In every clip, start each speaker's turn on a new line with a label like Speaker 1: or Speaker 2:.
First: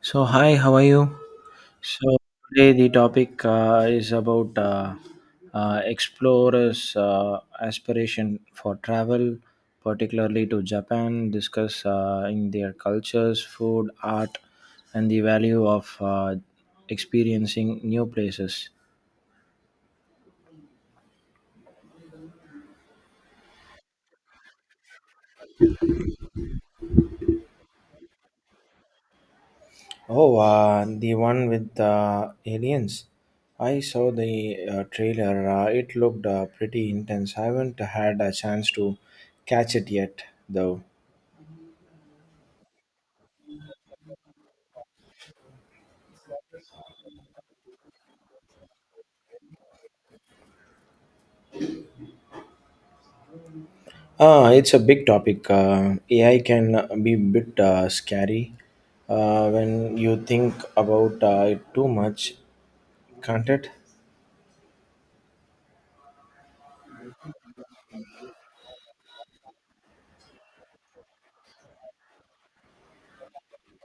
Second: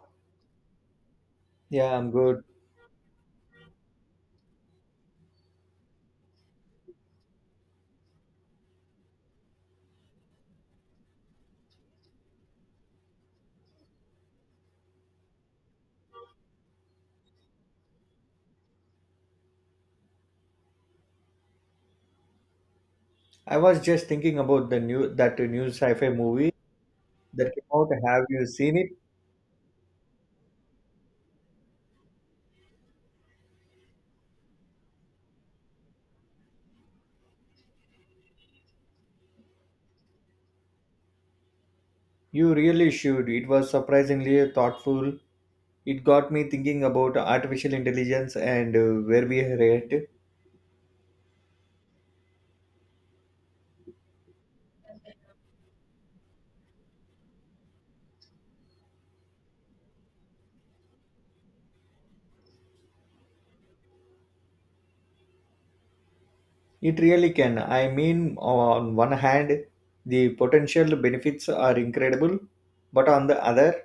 Speaker 1: So, hi, how are you?
Speaker 2: Yeah, I'm
Speaker 1: So,
Speaker 2: good.
Speaker 1: today the topic is about explorers' aspiration for travel, particularly to Japan, discuss in their cultures, food, art, and the value of experiencing new places.
Speaker 2: I was just thinking about the new that new sci-fi movie that came out. Have you seen it?
Speaker 1: Oh, the one with the aliens. I saw the trailer. It looked pretty intense. I haven't had a chance to catch it yet, though.
Speaker 2: You really should. It was surprisingly thoughtful. It got me thinking about artificial intelligence and where we are at.
Speaker 1: It's a big topic. AI can be a bit scary when you think about it too much, can't it?
Speaker 2: It really can. I mean, on one hand, the potential benefits are incredible, but on the other,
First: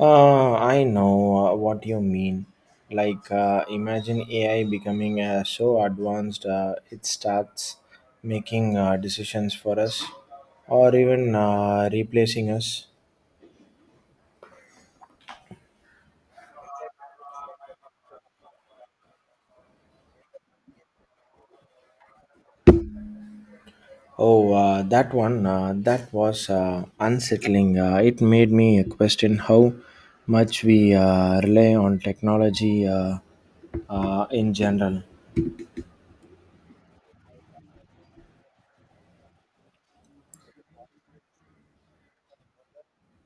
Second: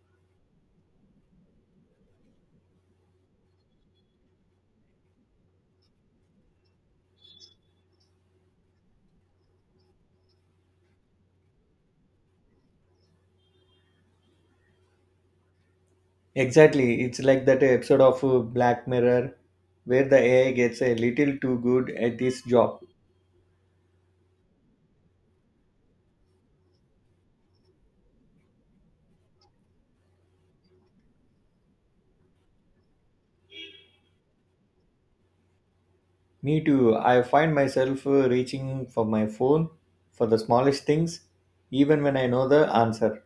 Speaker 1: I know what you mean. Like, imagine AI becoming so advanced, it starts making decisions for us or even replacing us.
Speaker 2: exactly, it's like that episode of Black Mirror where the AI gets a little too good at this job.
Speaker 1: Oh, that one, that was unsettling. It made me question how much we rely on technology, in general.
Speaker 2: Me too. I find myself reaching for my phone for the smallest things, even when I know the answer.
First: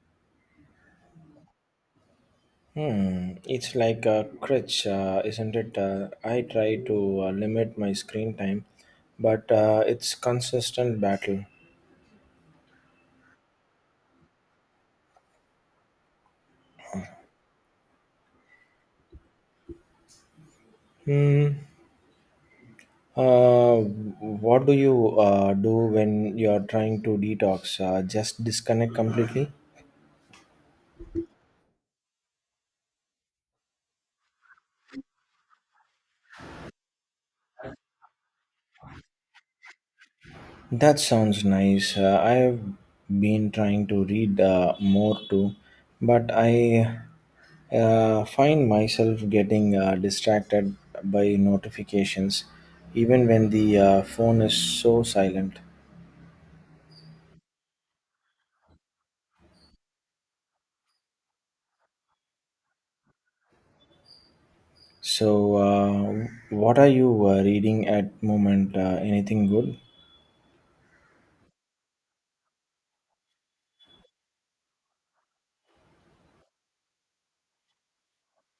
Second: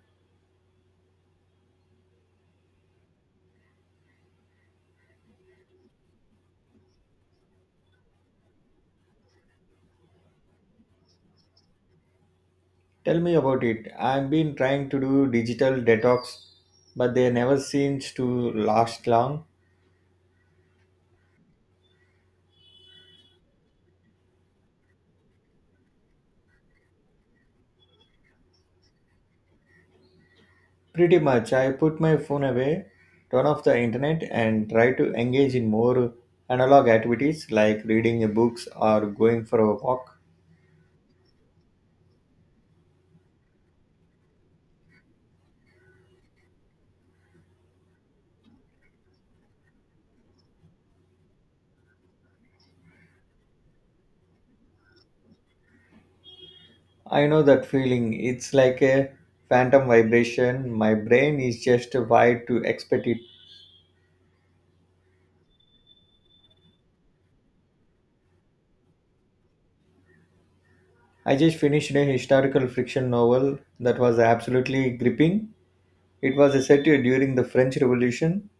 Speaker 1: Hmm, it's like a crutch, isn't it? I try to limit my screen time, but it's consistent battle.
Speaker 2: Tell me about it. I've been trying to do digital detox, but they never seems to last long.
Speaker 1: Hmm. What do you do when you're trying to detox? Just disconnect completely?
Speaker 2: Pretty much, I put my phone away, turn off the internet, and try to engage in more analog activities like reading books or going for a walk.
Speaker 1: That sounds nice. I have been trying to read more too, but I find myself getting distracted by notifications, even when the phone is so silent.
Speaker 2: I know that feeling. It's like a phantom vibration. My brain is just wired to expect it.
Speaker 1: So, what are you reading at moment? Anything good?
Speaker 2: I just finished a historical fiction novel that was absolutely gripping. It was set during the French Revolution.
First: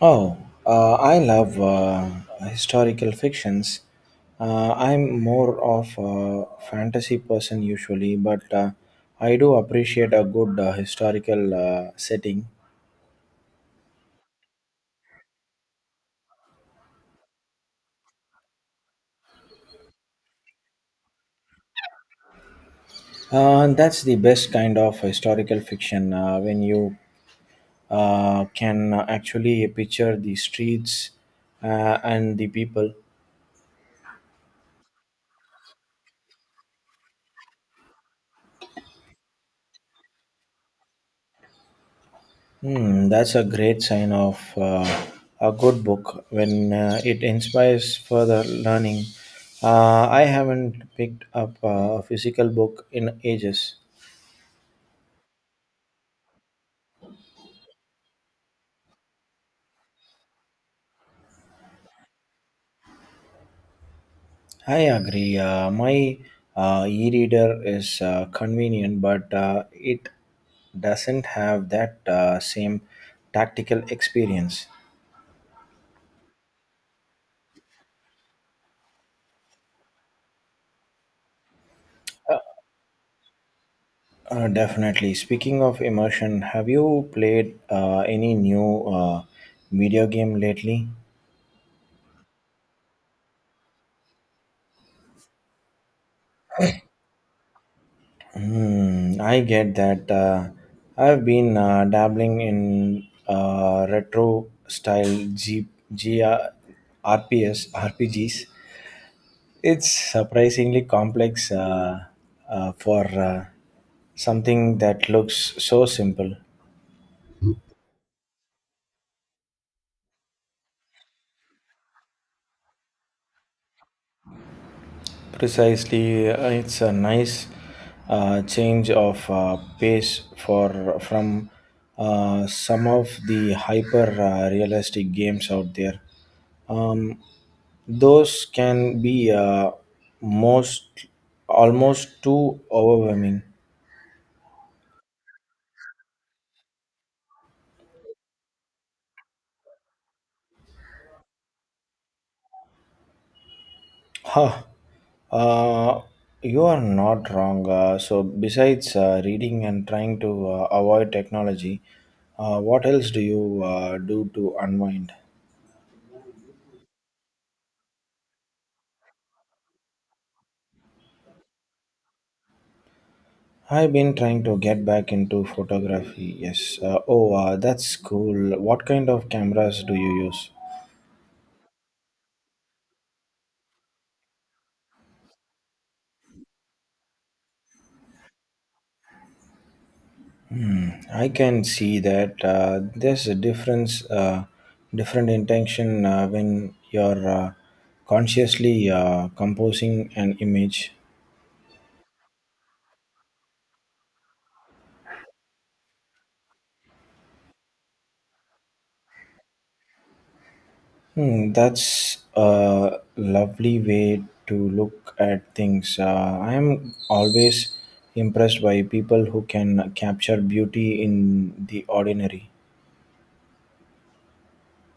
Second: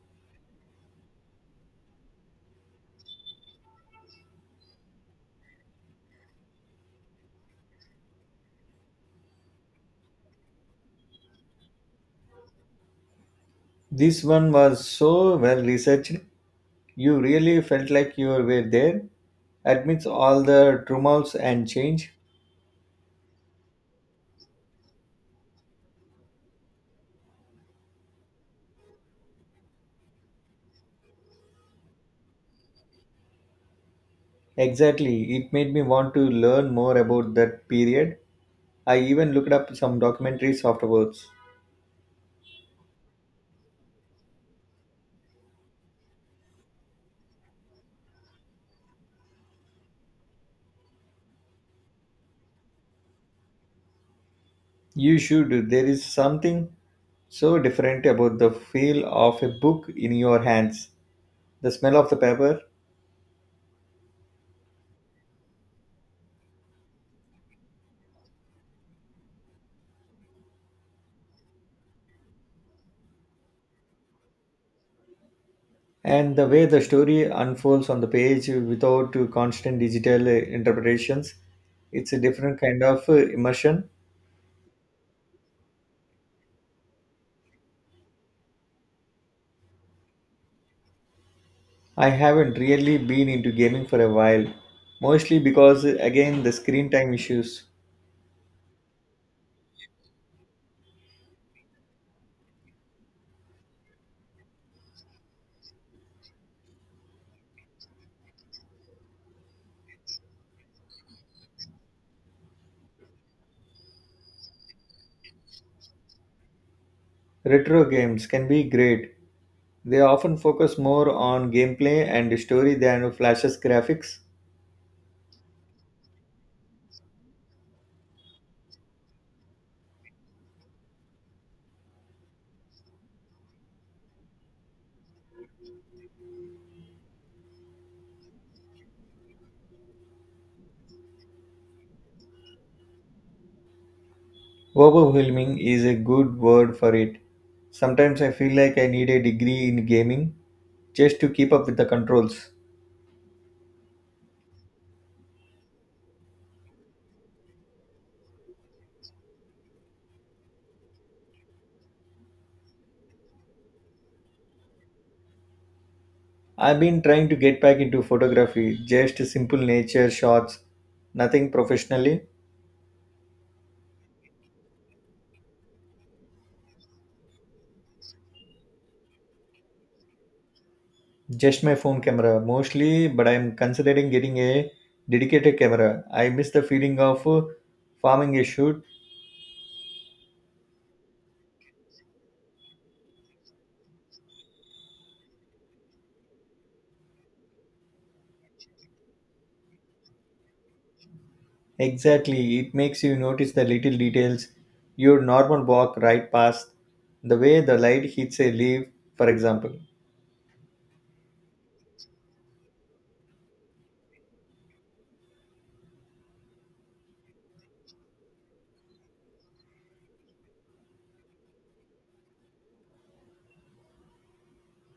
Speaker 1: Oh, I love historical fictions. I'm more of a fantasy person usually, but I do appreciate a good historical setting.
Speaker 2: This one was so well researched, you really felt like you were there, amidst all the tumults and change.
Speaker 1: That's the best kind of historical fiction when you can actually picture the streets and the people.
Speaker 2: Exactly, it made me want to learn more about that period. I even looked up some documentaries afterwards.
Speaker 1: Hmm, that's a great sign of a good book when it inspires further learning. I haven't picked up a physical book in ages.
Speaker 2: You should, there is something so different about the feel of a book in your hands. The smell of the paper,
Speaker 1: I agree. My e reader is convenient, but it doesn't have that same tactical experience.
Speaker 2: and the way the story unfolds on the page without constant digital interpretations, it's a different kind of immersion.
Speaker 1: Definitely. Speaking of immersion, have you played any new video game lately?
Speaker 2: I haven't really been into gaming for a while, mostly because again the screen time issues.
Speaker 1: Hmm, I get that. I've been dabbling in retro style G- RPS. It's surprisingly complex for something that looks so simple.
Speaker 2: Retro games can be great, they often focus more on gameplay and story than flashes graphics.
Speaker 1: Precisely, it's a nice change of pace for from some of the hyper realistic games out there. Those can be most almost too overwhelming.
Speaker 2: Overwhelming is a good word for it, sometimes I feel like I need a degree in gaming just to keep up with the controls.
Speaker 1: Huh. Uh, you are not wrong. So, besides reading and trying to avoid technology, what else do you do to unwind?
Speaker 2: I've been trying to get back into photography, just simple nature shots, nothing professionally,
Speaker 1: I've been trying to get back into photography. Yes. Oh, that's cool. What kind of cameras do you use?
Speaker 2: just my phone camera mostly, but I'm considering getting a dedicated camera. I miss the feeling of farming a shoot.
Speaker 1: I can see that there's a difference, different intention when you're consciously composing an image.
Speaker 2: Exactly, it makes you notice the little details. Your normal walk right past, the way the light hits a leaf, for example.
Speaker 1: Hmm, that's a lovely way to look at things. I am always impressed by people who can capture beauty in the ordinary.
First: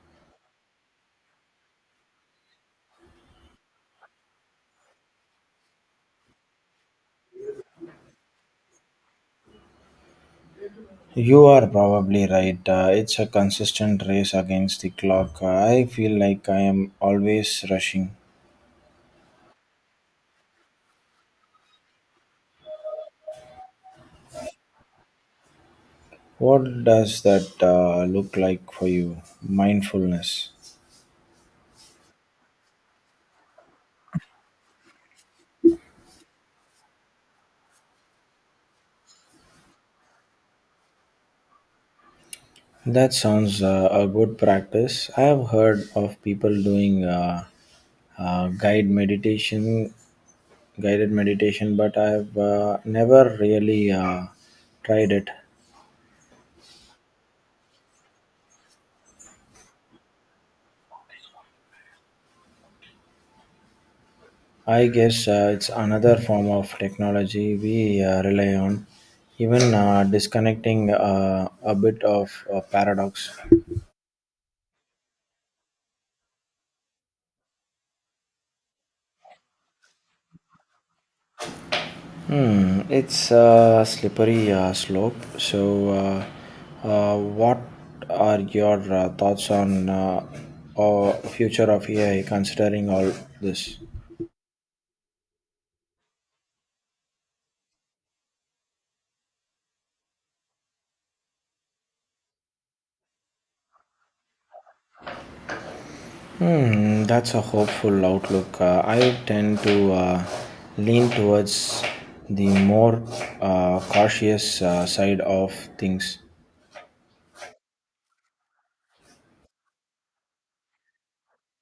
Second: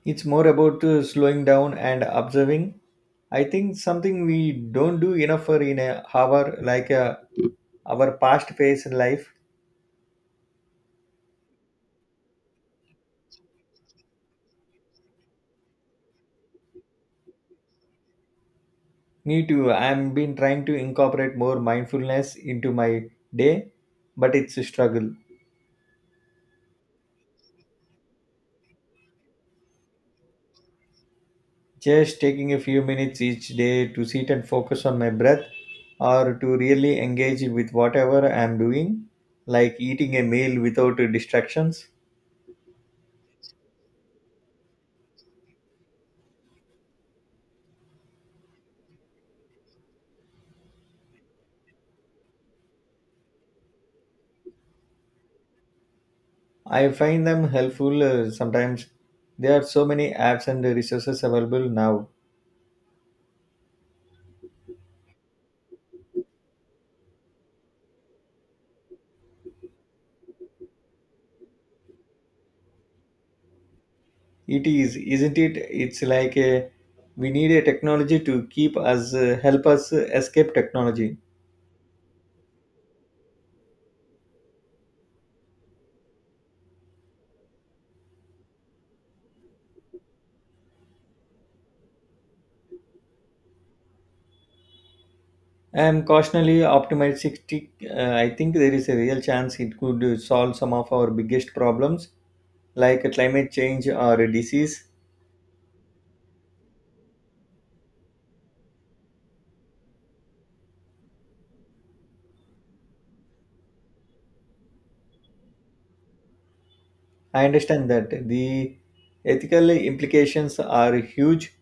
Speaker 2: It's more about slowing down and observing. I think something we don't do enough for in a hour, like a our past phase in life.
Speaker 1: You are probably right. It's a consistent race against the clock. I feel like I am always rushing.
Speaker 2: Me too. I've been trying to incorporate more mindfulness into my day, but it's a struggle.
Speaker 1: What does that look like for you? Mindfulness.
Speaker 2: Just taking a few minutes each day to sit and focus on my breath or to really engage with whatever I'm doing, like eating a meal without distractions.
Speaker 1: That sounds a good practice. I have heard of people doing uh, guide meditation, guided meditation, but I've never really tried it.
Speaker 2: I find them helpful sometimes. There are so many apps and resources available now.
Speaker 1: I guess it's another form of technology we rely on. Even disconnecting a bit of a paradox.
Speaker 2: It is, isn't it? It's like we need a technology to keep us, help us escape technology.
Speaker 1: Hmm, it's a slippery slope. So, what are your thoughts on future of AI considering all this?
Speaker 2: I am cautiously optimistic. I think there is a real chance it could solve some of our biggest problems, like climate change or disease.
Speaker 1: Hmm, that's a hopeful outlook. I tend to lean towards the more cautious side of things.
Speaker 2: I understand that the ethical implications are huge.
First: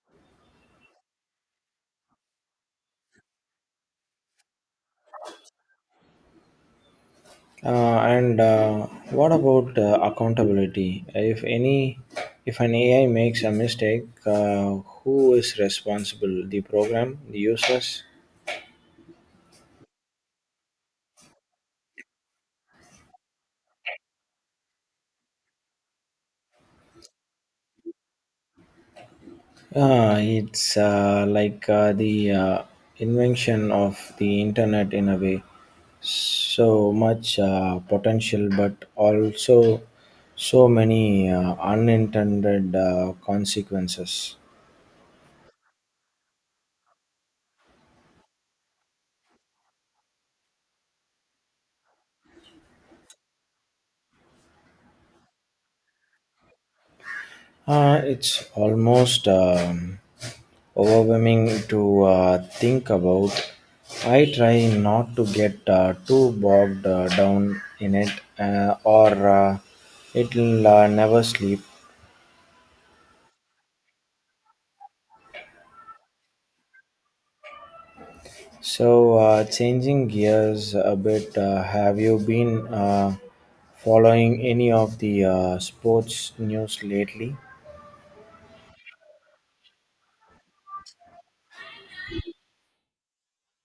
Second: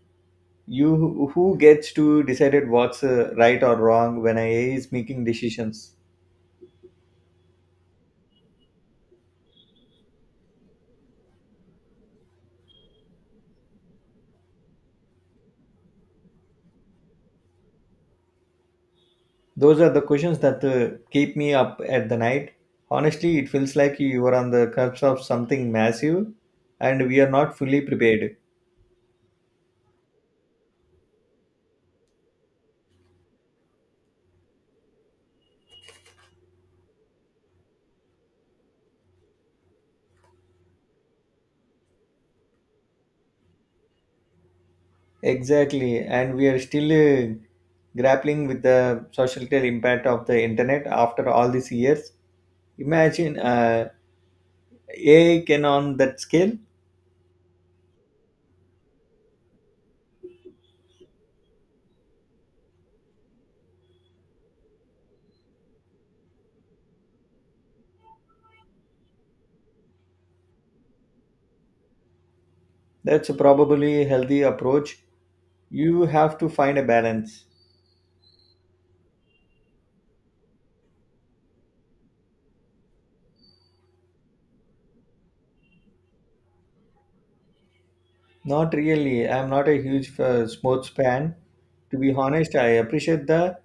Speaker 2: You, who gets to decide what's right or wrong when AI is making decisions?
Speaker 1: And what about accountability? If an AI makes a mistake, who is responsible? The program, the users?
Speaker 2: Those are the questions that keep me up at the night. Honestly, it feels like you are on the cusp of something massive and we are not fully prepared.
Speaker 1: It's like the invention of the internet in a way. So much potential, but also so many unintended consequences.
Speaker 2: Exactly, and we are still grappling with the social impact of the internet after all these years. Imagine AI can on that scale.
Speaker 1: It's almost, overwhelming to think about. I try not to get too bogged down in it, or it'll never sleep.
Speaker 2: That's probably a healthy approach. You have to find a balance.
Speaker 1: So, changing gears a bit, have you been following any of the sports news lately?
Speaker 2: Not really. I'm not a huge sports fan. To be honest, I appreciate the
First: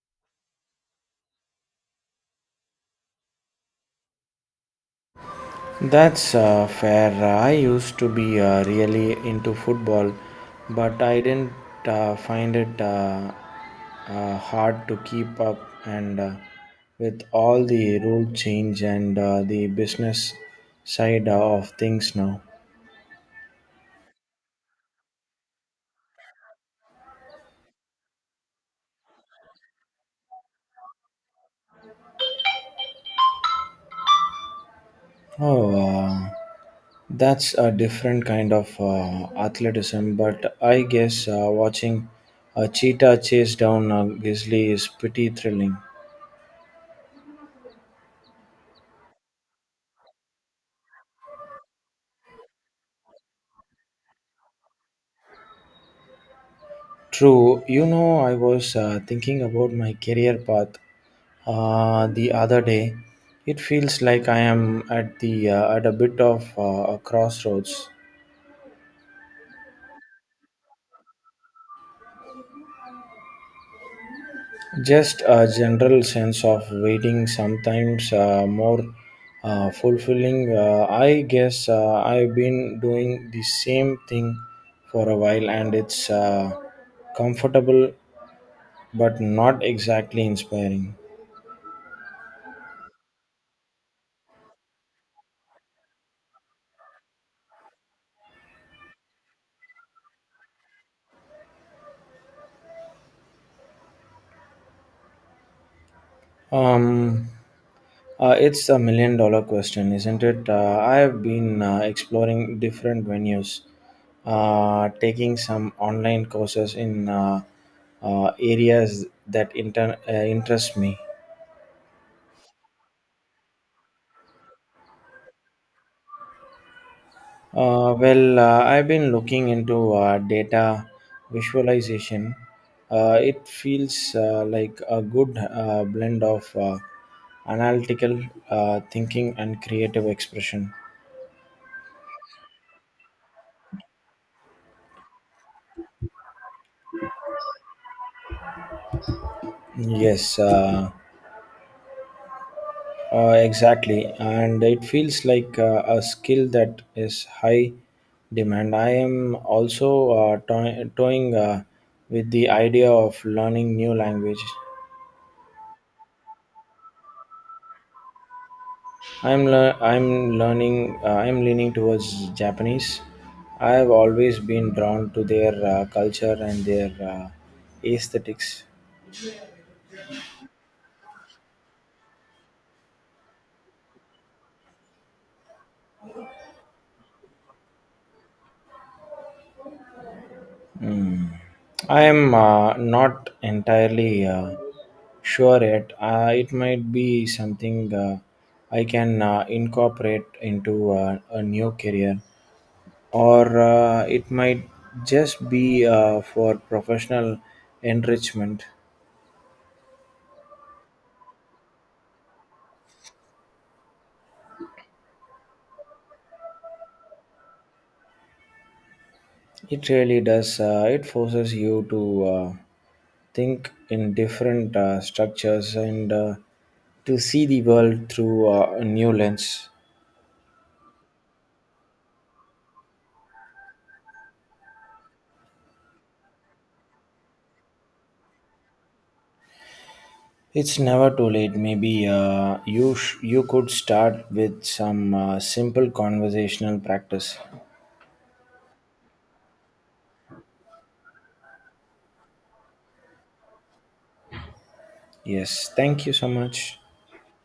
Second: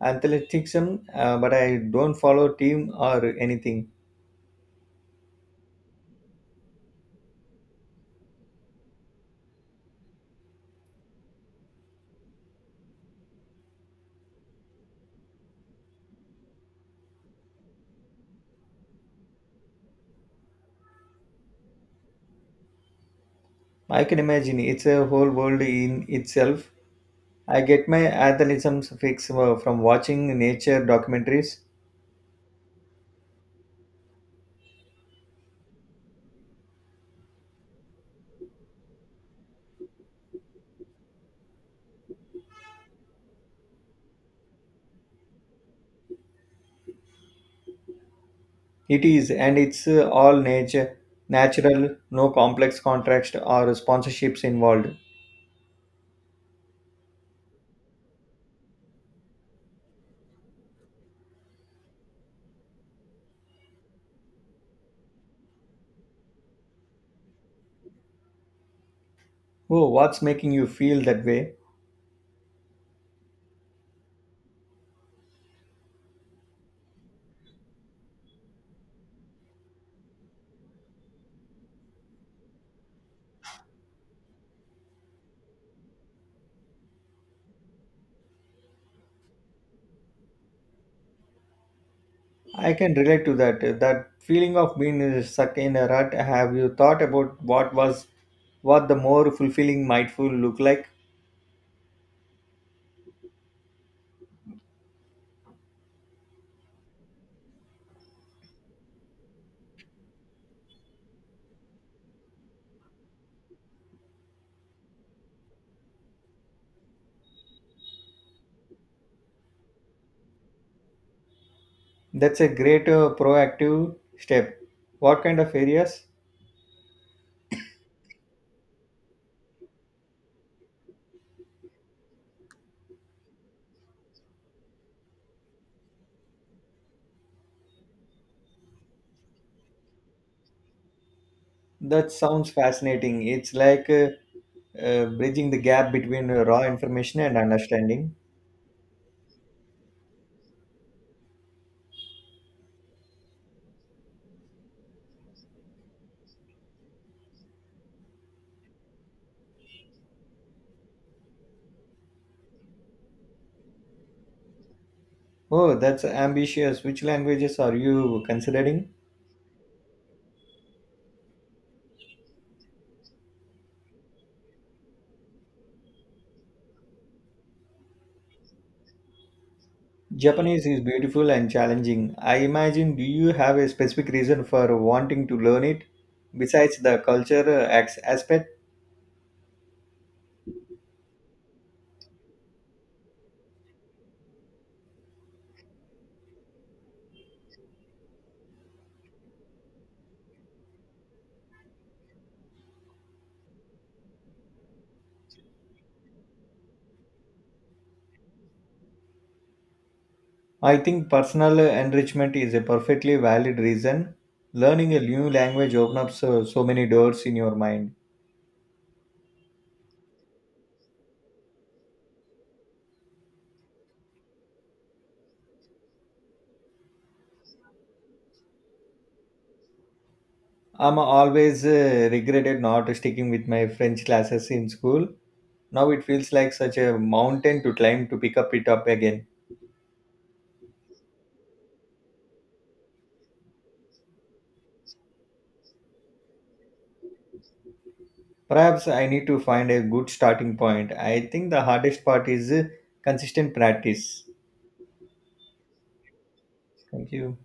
Speaker 2: athleticism, but I don't follow team or anything.
Speaker 1: That's fair. I used to be really into football, but I didn't find it hard to keep up and with all the rule change and the business side of things now.
Speaker 2: I can imagine it's a whole world in itself. I get my athleticism fix from watching nature documentaries.
Speaker 1: Oh, that's a different kind of athleticism, but I guess watching a cheetah chase down a grizzly is pretty thrilling.
Speaker 2: It is, and it's all nature, natural, no complex contracts or sponsorships involved.
Speaker 1: True, I was thinking about my career path the other day. It feels like I am at a bit of a crossroads.
Speaker 2: Oh, what's making you feel that way?
Speaker 1: Just a general sense of waiting, sometimes more fulfilling. I guess I've been doing the same thing for a while, and it's comfortable, but not exactly inspiring.
Speaker 2: I can relate to that. That feeling of being stuck in a rut. Have you thought about what the more fulfilling mindful look like?
Speaker 1: Um, it's a million dollar question, isn't it? I have been exploring different venues, taking some online courses in areas that interest me.
Speaker 2: That's a great proactive step. What kind of areas?
Speaker 1: Well, I've been looking into data visualization. It feels like a good blend of analytical thinking and creative expression.
Speaker 2: That sounds fascinating. It's like bridging the gap between raw information and understanding.
Speaker 1: Yes. Exactly, and it feels like a skill that is high demand. I am also toying with the idea of learning new language.
Speaker 2: Oh, that's ambitious. Which languages are you considering?
Speaker 1: I'm leaning towards Japanese. I have always been drawn to their culture and their aesthetics.
Speaker 2: Japanese is beautiful and challenging. I imagine, do you have a specific reason for wanting to learn it besides the culture aspect?
Speaker 1: Mm. I am not entirely sure yet. It might be something I can incorporate into a new career, or it might just be for professional enrichment.
Speaker 2: I think personal enrichment is a perfectly valid reason. Learning a new language opens up so many doors in your mind.
Speaker 1: It really does. It forces you to think in different structures and to see the world through a new lens.
Speaker 2: I'm always regretted not sticking with my French classes in school. Now it feels like such a mountain to climb to pick up it up again.
Speaker 1: It's never too late. Maybe you could start with some simple conversational practice.
Speaker 2: Perhaps I need to find a good starting point. I think the hardest part is consistent practice.
Speaker 1: Yes, thank you so much.
Speaker 2: Thank you.